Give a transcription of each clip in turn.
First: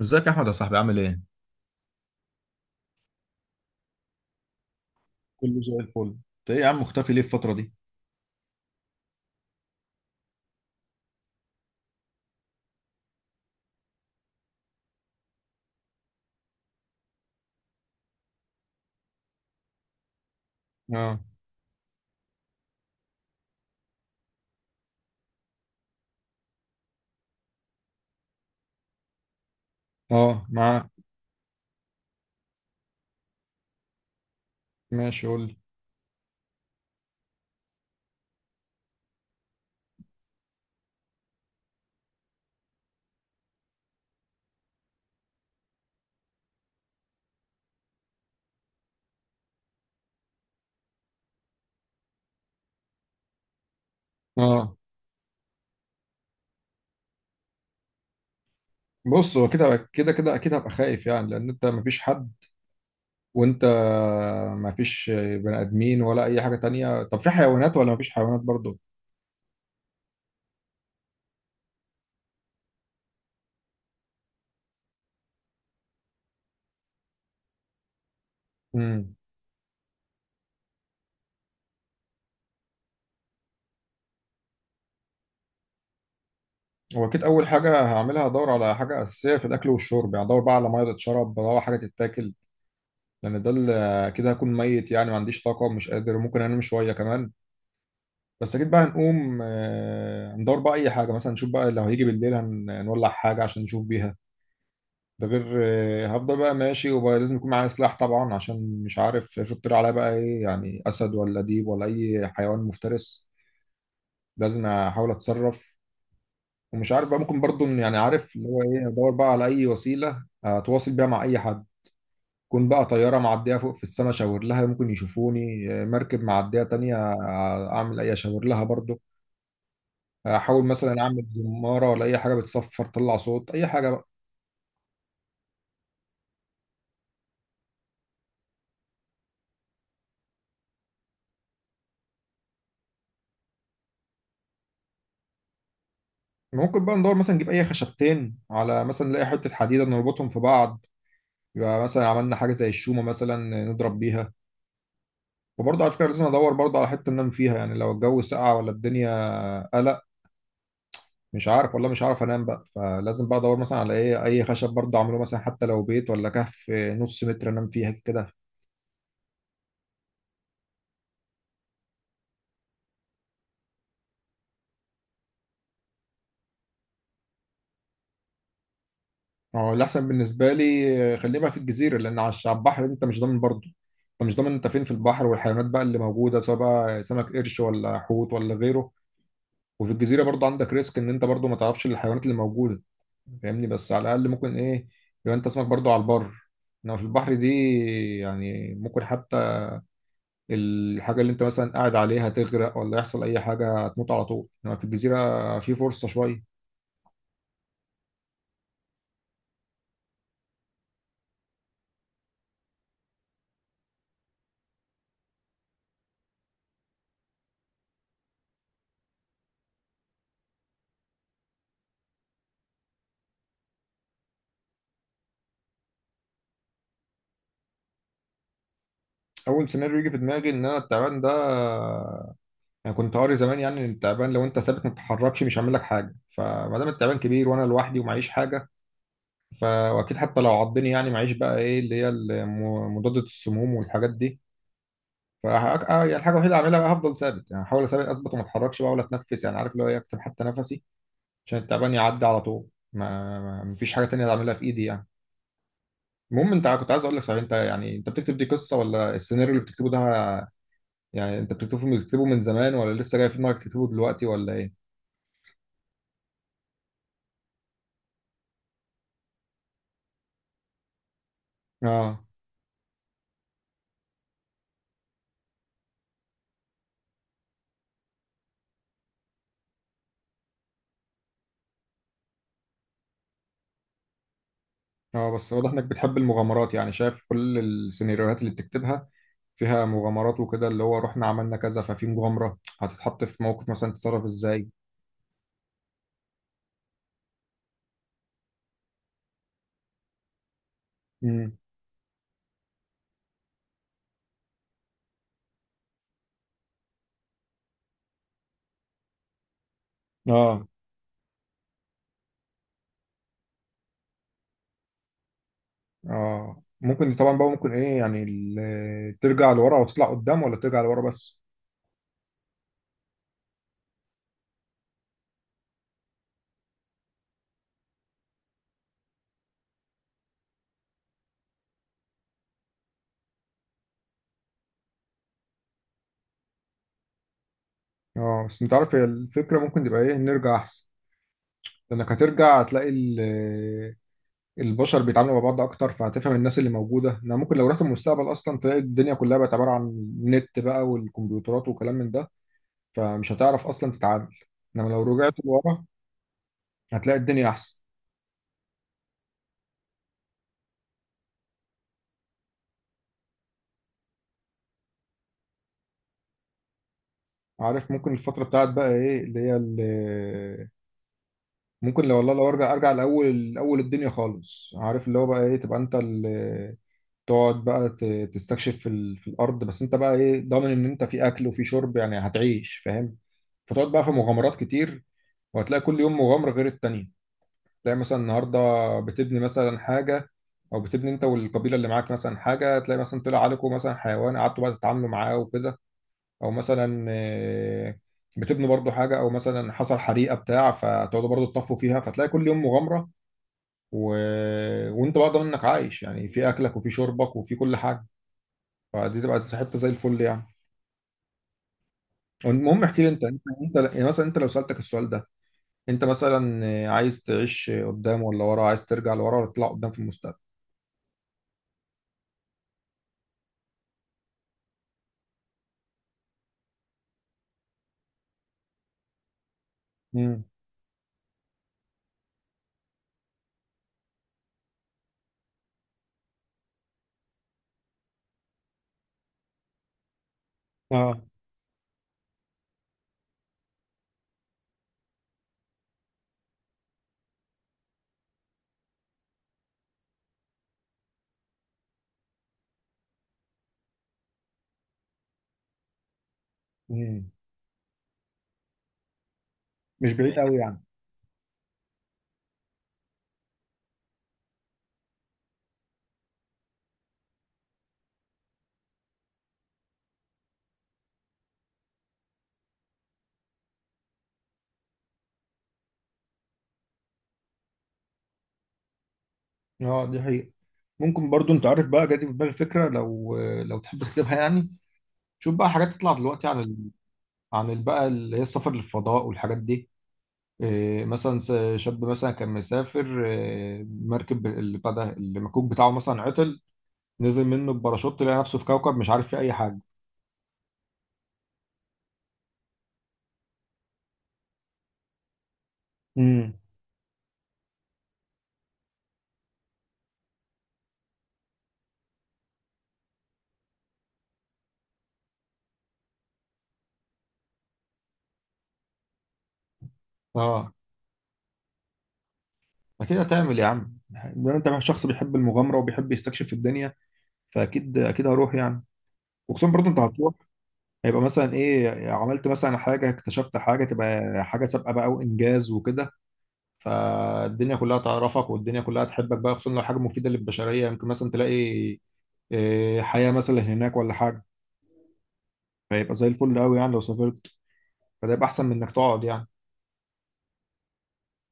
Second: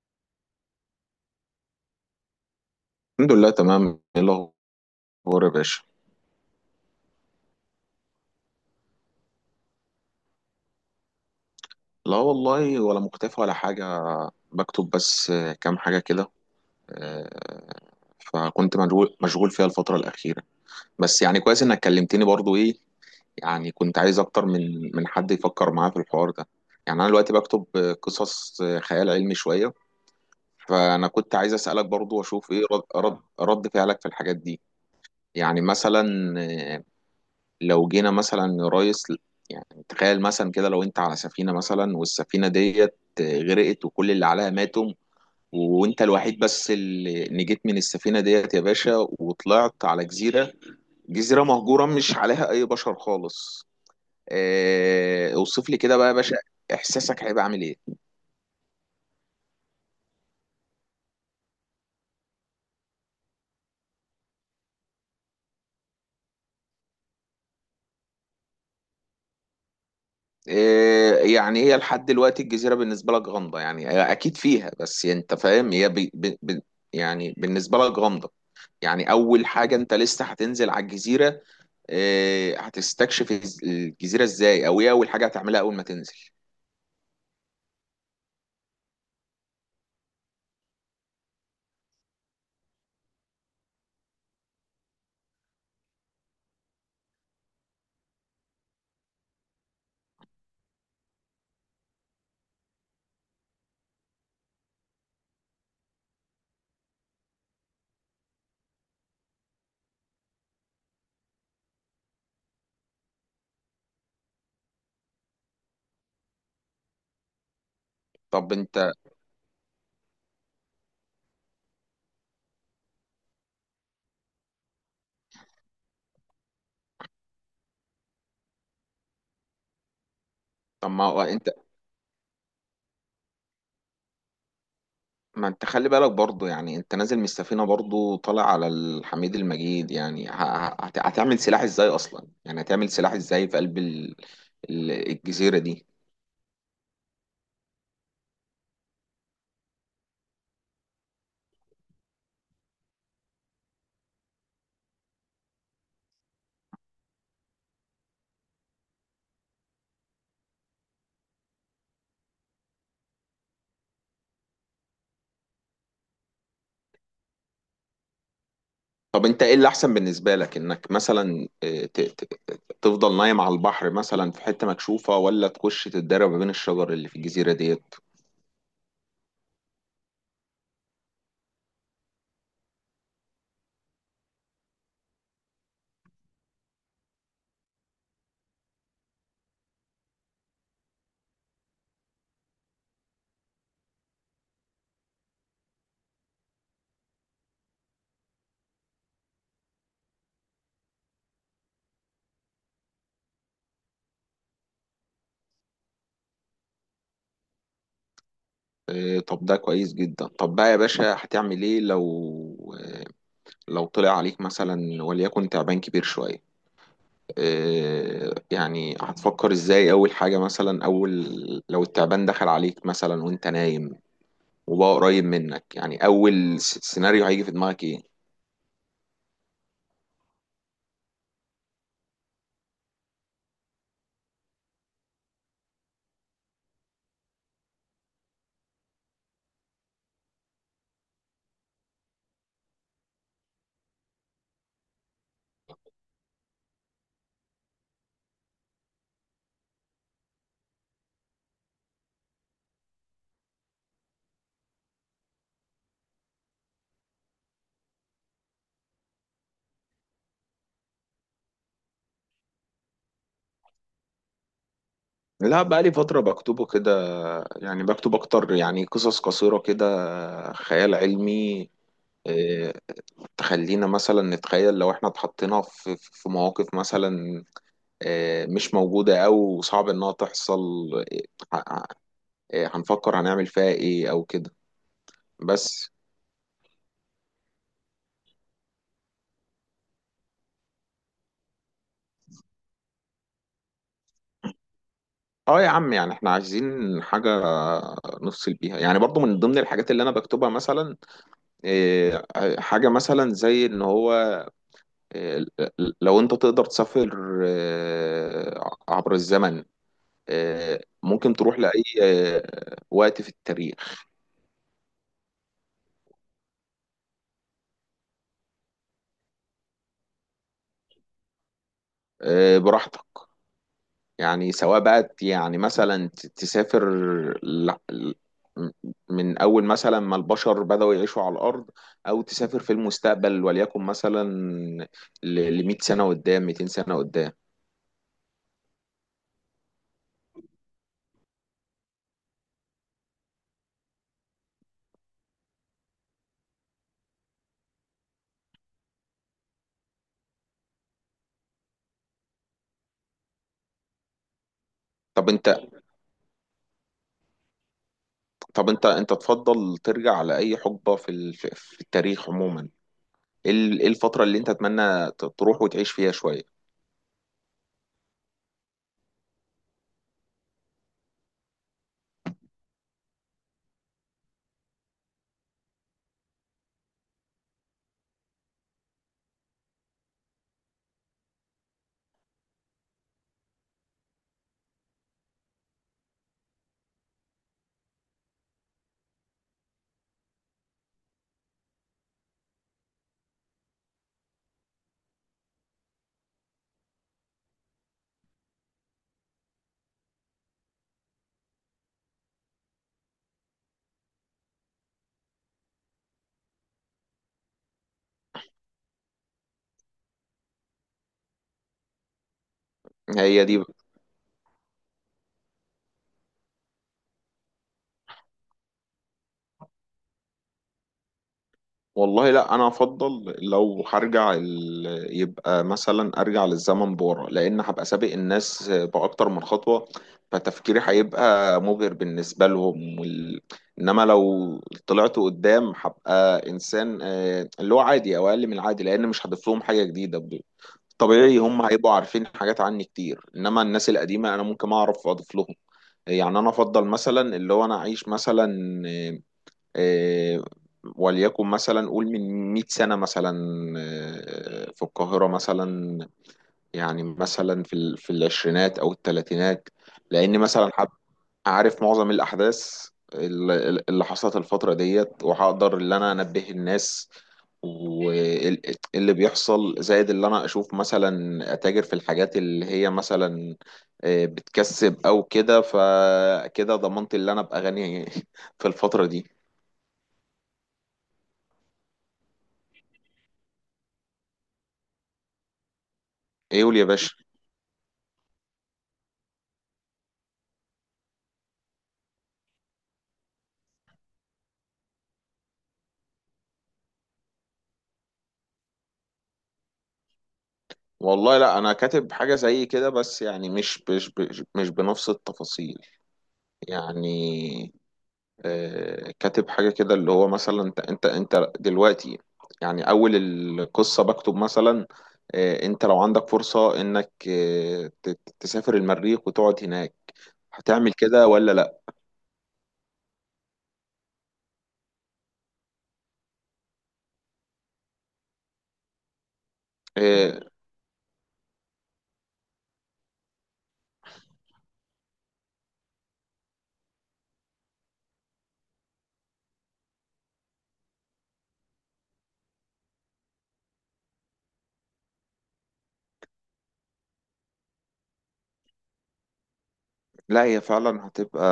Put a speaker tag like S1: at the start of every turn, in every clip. S1: ازيك يا احمد يا صاحبي عامل ايه؟
S2: الحمد لله تمام. ايه الاخبار يا
S1: كله زي
S2: باشا؟
S1: الفل. انت ايه يا عم مختفي ليه الفترة دي؟
S2: لا والله ولا مختفي ولا حاجه. بكتب بس كام حاجه كده. آه، فكنت مشغول فيها الفتره الاخيره.
S1: اه.
S2: بس يعني كويس انك كلمتني برضو. ايه يعني كنت عايز اكتر من حد يفكر معايا في الحوار ده. يعني انا دلوقتي بكتب قصص، خيال علمي شويه.
S1: اه معاك.
S2: فانا كنت عايز اسالك برضو واشوف ايه رد فعلك في الحاجات دي.
S1: ماشي قول لي.
S2: يعني مثلا، آه، لو جينا مثلا يا ريس، يعني تخيل مثلا كده لو انت على سفينة مثلا، والسفينة ديت غرقت وكل اللي عليها ماتوا، وانت الوحيد بس اللي نجيت من السفينة ديت يا باشا، وطلعت على جزيرة، جزيرة مهجورة مش عليها اي بشر خالص.
S1: اه
S2: اه اوصف لي كده بقى يا باشا، احساسك هيبقى عامل ايه؟
S1: بص هو كده اكيد هبقى خايف يعني لان انت مفيش حد، وانت مفيش بني ادمين ولا اي حاجه تانية. طب في حيوانات ولا مفيش حيوانات برضو؟
S2: اه يعني هي لحد دلوقتي الجزيرة بالنسبة لك غامضة، يعني هي اكيد فيها، بس انت فاهم هي يعني بالنسبة لك غامضة. يعني
S1: امم.
S2: اول حاجه انت لسه هتنزل على الجزيره، هتستكشف الجزيره ازاي، او ايه اول حاجه هتعملها اول ما تنزل؟
S1: هو اكيد اول حاجه هعملها هدور على حاجه اساسيه في الاكل والشرب، يعني ادور بقى على ميه تتشرب، بدور على حاجه تتاكل، لان ده اللي كده هكون ميت يعني، ما عنديش طاقه، مش قادر، ممكن انام شويه كمان. بس اكيد بقى هنقوم ندور بقى اي حاجه، مثلا نشوف بقى لو هيجي بالليل هنولع حاجه عشان نشوف بيها. ده غير هفضل بقى ماشي، وبقى لازم يكون معايا سلاح طبعا، عشان مش عارف افرض طلع عليا بقى ايه، يعني اسد ولا ديب ولا اي حيوان مفترس، لازم احاول اتصرف. ومش عارف بقى، ممكن برضو يعني عارف اللي
S2: طب
S1: هو ايه،
S2: انت،
S1: ادور بقى على اي وسيله اتواصل بيها مع اي حد. كون بقى طياره معديه فوق في السماء اشاور لها ممكن يشوفوني، مركب معديه تانية اعمل اي اشاور لها برضو. احاول
S2: طب
S1: مثلا
S2: ما هو
S1: اعمل
S2: انت،
S1: زماره ولا اي حاجه بتصفر تطلع صوت، اي حاجه بقى.
S2: ما انت خلي بالك برضو، يعني انت نازل من السفينه برضو طالع على الحميد المجيد، يعني هتعمل سلاح ازاي اصلا؟ يعني هتعمل سلاح ازاي في قلب الجزيره دي؟
S1: ممكن بقى ندور مثلا نجيب اي خشبتين، على مثلا نلاقي حته حديده نربطهم في بعض، يبقى مثلا عملنا حاجه زي الشومه مثلا نضرب بيها. وبرضه على فكره لازم ادور برضه على حته انام فيها، يعني لو الجو ساقع ولا الدنيا قلق مش عارف والله مش عارف انام بقى، فلازم بقى ادور مثلا على ايه، اي خشب برضه اعمله مثلا، حتى لو بيت ولا كهف نص متر انام فيها كده.
S2: طب انت ايه اللي احسن بالنسبه لك، انك مثلا تفضل نايم على البحر مثلا في حته مكشوفه، ولا تخش تتدرب ما بين الشجر اللي في الجزيره دي؟
S1: هو الأحسن بالنسبة لي خليه بقى في الجزيرة، لأن على البحر أنت مش ضامن برضه، أنت مش ضامن أنت فين في البحر، والحيوانات بقى اللي موجودة سواء بقى سمك قرش ولا حوت ولا غيره. وفي الجزيرة برضه عندك ريسك إن أنت برضه ما تعرفش الحيوانات اللي موجودة، فاهمني، بس على الأقل ممكن إيه، يبقى أنت اسمك برضه على البر. إنما في البحر دي يعني ممكن حتى الحاجة اللي أنت مثلا قاعد عليها تغرق ولا يحصل أي حاجة هتموت على طول، إنما في الجزيرة في فرصة شوية.
S2: طب ده كويس جدا. طب بقى يا باشا هتعمل ايه لو لو طلع عليك مثلا وليكن تعبان كبير شوية؟ يعني هتفكر ازاي اول حاجة مثلا، اول لو التعبان دخل عليك مثلا وانت نايم وبقى قريب منك، يعني اول سيناريو هيجي في دماغك ايه؟
S1: أول سيناريو يجي في دماغي إن أنا التعبان ده، انا كنت قاري زمان يعني ان التعبان لو انت ثابت ما بتتحركش مش هعمل لك حاجه، فما دام التعبان كبير وانا لوحدي ومعيش حاجه، واكيد حتى لو عضني يعني معيش بقى ايه اللي هي مضادة السموم والحاجات دي. ف يعني الحاجه الوحيده اللي اعملها بقى هفضل ثابت، يعني هحاول اثبت وما اتحركش بقى ولا اتنفس، يعني عارف اللي هو إيه، اكتم حتى نفسي عشان التعبان يعدي على طول. مفيش حاجه تانية اعملها في ايدي يعني. المهم انت كنت عايز اقول لك، صحيح انت يعني انت بتكتب دي قصه ولا السيناريو اللي بتكتبه ده، يعني انت بتكتبه من زمان ولا لسه جاي في دماغك تكتبه دلوقتي ولا ايه؟
S2: لا بقى لي فترة بكتبه كده، يعني بكتب اكتر يعني قصص قصيرة كده خيال علمي.
S1: اه.
S2: إيه، تخلينا مثلا نتخيل لو احنا اتحطينا في مواقف مثلا مش موجودة أو صعب إنها تحصل، آه، هنفكر هنعمل فيها إيه أو كده.
S1: اه بس واضح انك
S2: بس
S1: بتحب المغامرات، يعني شايف كل السيناريوهات اللي بتكتبها فيها مغامرات وكده، اللي هو رحنا عملنا كذا، ففي مغامرة هتتحط في موقف مثلا تتصرف ازاي.
S2: اه يا عم، يعني احنا عايزين حاجة نفصل بيها، يعني برضو من ضمن الحاجات اللي انا بكتبها مثلا،
S1: امم.
S2: آه، حاجة مثلا زي ان هو آه، لو انت تقدر تسافر عبر الزمن،
S1: اه
S2: ممكن تروح لأي وقت في التاريخ،
S1: اه. ممكن طبعا بقى، ممكن ايه يعني ترجع لورا وتطلع قدام ولا ترجع لورا بس.
S2: براحتك. يعني سواء بقى تسافر ل- ل- من أول مثلا ما البشر بدأوا يعيشوا على الأرض، أو تسافر في المستقبل وليكن مثلا ل 100 سنة قدام، 200 سنة قدام.
S1: اه بس انت عارف هي الفكرة ممكن تبقى ايه، نرجع احسن، لانك هترجع هتلاقي البشر بيتعاملوا مع بعض اكتر فهتفهم الناس اللي موجودة، انا ممكن لو رحت المستقبل اصلا تلاقي الدنيا كلها بقت عبارة عن نت بقى والكمبيوترات وكلام من ده، فمش هتعرف اصلا تتعامل، انما لو
S2: طب
S1: رجعت
S2: أنت،
S1: لورا هتلاقي الدنيا احسن.
S2: طب أنت أنت تفضل ترجع لأي حقبة في في التاريخ عموما؟ إيه إيه الفترة اللي أنت تتمنى تروح وتعيش فيها شوية؟
S1: عارف ممكن الفتره بتاعت بقى ايه اللي هي اللي ممكن، لو والله لو ارجع، ارجع لاول اول الدنيا خالص، عارف اللي هو بقى ايه، تبقى انت اللي تقعد بقى تستكشف في ال... في الارض، بس انت بقى ايه ضامن ان انت في اكل وفي شرب يعني، هتعيش فاهم، فتقعد بقى في مغامرات كتير، وهتلاقي كل يوم مغامره غير التانيه. تلاقي مثلا النهارده بتبني مثلا حاجه، او بتبني انت والقبيله اللي معاك مثلا حاجه، تلاقي مثلا طلع عليكم مثلا حيوان قعدتوا بقى تتعاملوا معاه وكده، او مثلا بتبنوا برضو حاجه، او مثلا حصل حريقه بتاع فتقعدوا برضو تطفوا فيها، فتلاقي كل يوم مغامره. و... وانت بقى ضامن انك عايش يعني، في اكلك وفي شربك وفي كل حاجه، فدي تبقى حته زي الفل يعني. المهم احكي لي انت انت،
S2: هي دي.
S1: انت يعني مثلا انت لو سالتك السؤال ده، انت مثلا عايز تعيش قدام ولا ورا، عايز ترجع لورا ولا تطلع قدام في المستقبل؟
S2: والله لا انا افضل لو هرجع يبقى مثلا ارجع للزمن بورا، لان هبقى سابق الناس باكتر من خطوه، فتفكيري هيبقى مبهر بالنسبه لهم انما لو طلعت قدام هبقى انسان اللي هو عادي او اقل من العادي، لان مش هضيف لهم حاجه جديده
S1: امم.
S2: طبيعي هم هيبقوا عارفين حاجات عني كتير، انما الناس القديمه انا ممكن اعرف اضيف لهم. يعني انا افضل مثلا اللي هو انا اعيش مثلا آه، وليكن مثلا قول من 100 سنة مثلا في القاهرة مثلا، يعني
S1: مم.
S2: مثلا في في العشرينات أو الثلاثينات.
S1: مش بعيد
S2: لأن
S1: قوي
S2: مثلا
S1: يعني.
S2: عارف معظم الأحداث اللي حصلت الفترة ديت، وهقدر اللي أنا أنبه الناس واللي بيحصل، زائد اللي أنا أشوف مثلا أتاجر في الحاجات اللي هي مثلا بتكسب أو كده، فكده ضمنت اللي أنا أبقى غني في الفترة دي.
S1: اه دي حقيقة. ممكن برضو، انت عارف بقى جاتي في بالي فكرة، لو لو تحب تكتبها يعني. شوف بقى حاجات تطلع دلوقتي عن
S2: إيه،
S1: ال...
S2: قول يا باشا.
S1: عن ال- بقى اللي هي السفر للفضاء والحاجات دي، إيه مثلا شاب مثلا كان مسافر، إيه، مركب اللي بتاع ده المكوك بتاعه مثلا عطل، نزل منه بباراشوت، لقى نفسه في كوكب مش عارف فيه اي حاجة.
S2: والله لا انا كاتب حاجه زي كده، بس يعني مش بنفس التفاصيل.
S1: امم.
S2: يعني آه كاتب حاجه كده اللي هو مثلا انت دلوقتي، يعني اول القصه بكتب مثلا آه انت لو عندك فرصه انك آه تسافر المريخ وتقعد هناك،
S1: اه
S2: هتعمل كده ولا لا؟
S1: اكيد هتعمل يا عم، ده انت شخص بيحب المغامره وبيحب يستكشف الدنيا، فاكيد اكيد هروح يعني. وخصوصا برضو انت هتروح،
S2: آه
S1: هيبقى مثلا ايه، عملت مثلا حاجه، اكتشفت حاجه، تبقى حاجه سابقه بقى وانجاز وكده، فالدنيا كلها تعرفك والدنيا كلها تحبك بقى، خصوصا لو حاجه مفيده للبشريه، يمكن مثلا تلاقي إيه، حياه مثلا هناك ولا حاجه، فيبقى زي الفل قوي يعني لو سافرت، فده يبقى احسن من انك تقعد يعني.
S2: لا هي فعلا هتبقى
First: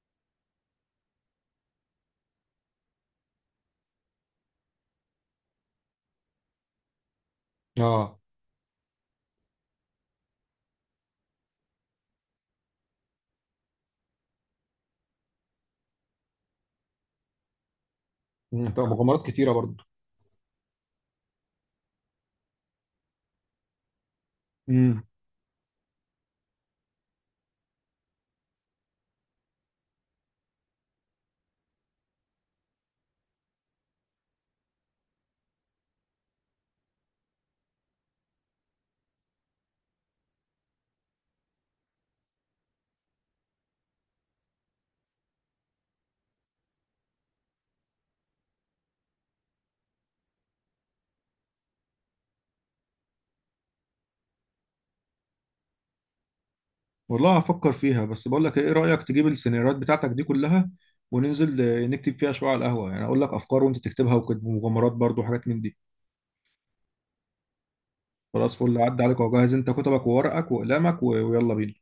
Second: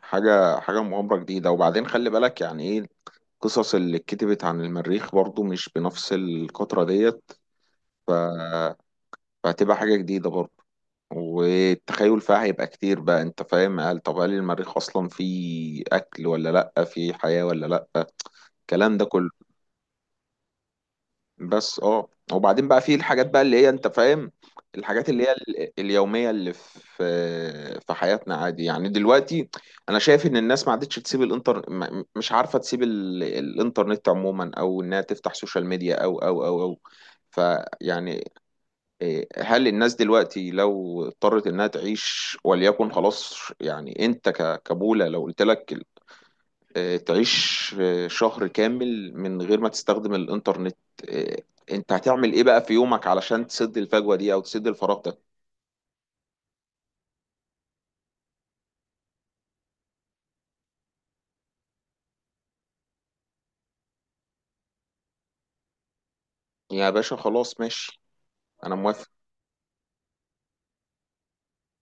S2: حاجه مغامره جديده. وبعدين خلي بالك يعني ايه، القصص اللي اتكتبت عن المريخ برضو مش بنفس القطرة ديت،
S1: اه.
S2: فهتبقى حاجة جديدة برضه، والتخيل فيها هيبقى كتير بقى. انت فاهم؟ قال طب هل المريخ اصلا فيه اكل ولا لا، فيه حياة ولا لا،
S1: أمم، طب
S2: الكلام ده
S1: مغامرات
S2: كله.
S1: كتيره برضه.
S2: بس اه وبعدين بقى فيه الحاجات بقى اللي هي انت فاهم،
S1: امم.
S2: الحاجات اللي هي اليومية اللي في حياتنا عادي يعني. دلوقتي انا شايف ان الناس ما عادتش تسيب مش عارفة تسيب الانترنت عموما، او انها تفتح سوشيال ميديا او فيعني، هل الناس دلوقتي لو اضطرت انها تعيش وليكن خلاص، يعني انت كبولة لو قلت لك تعيش شهر كامل من غير ما تستخدم الانترنت، إيه، انت هتعمل ايه بقى في يومك علشان تسد الفجوة دي او تسد الفراغ ده؟
S1: والله هفكر فيها، بس بقول لك ايه، إيه رايك تجيب السيناريوهات بتاعتك دي كلها وننزل نكتب فيها شويه على القهوه، يعني اقول لك افكار وانت تكتبها وكده، ومغامرات برضه وحاجات من دي.
S2: يا باشا خلاص ماشي.
S1: خلاص
S2: انا
S1: فل، عدى
S2: موافق.
S1: عليك وجهز انت كتبك وورقك وأقلامك ويلا بينا.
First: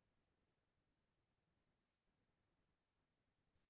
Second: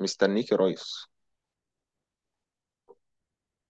S2: مستنيك يا ريس.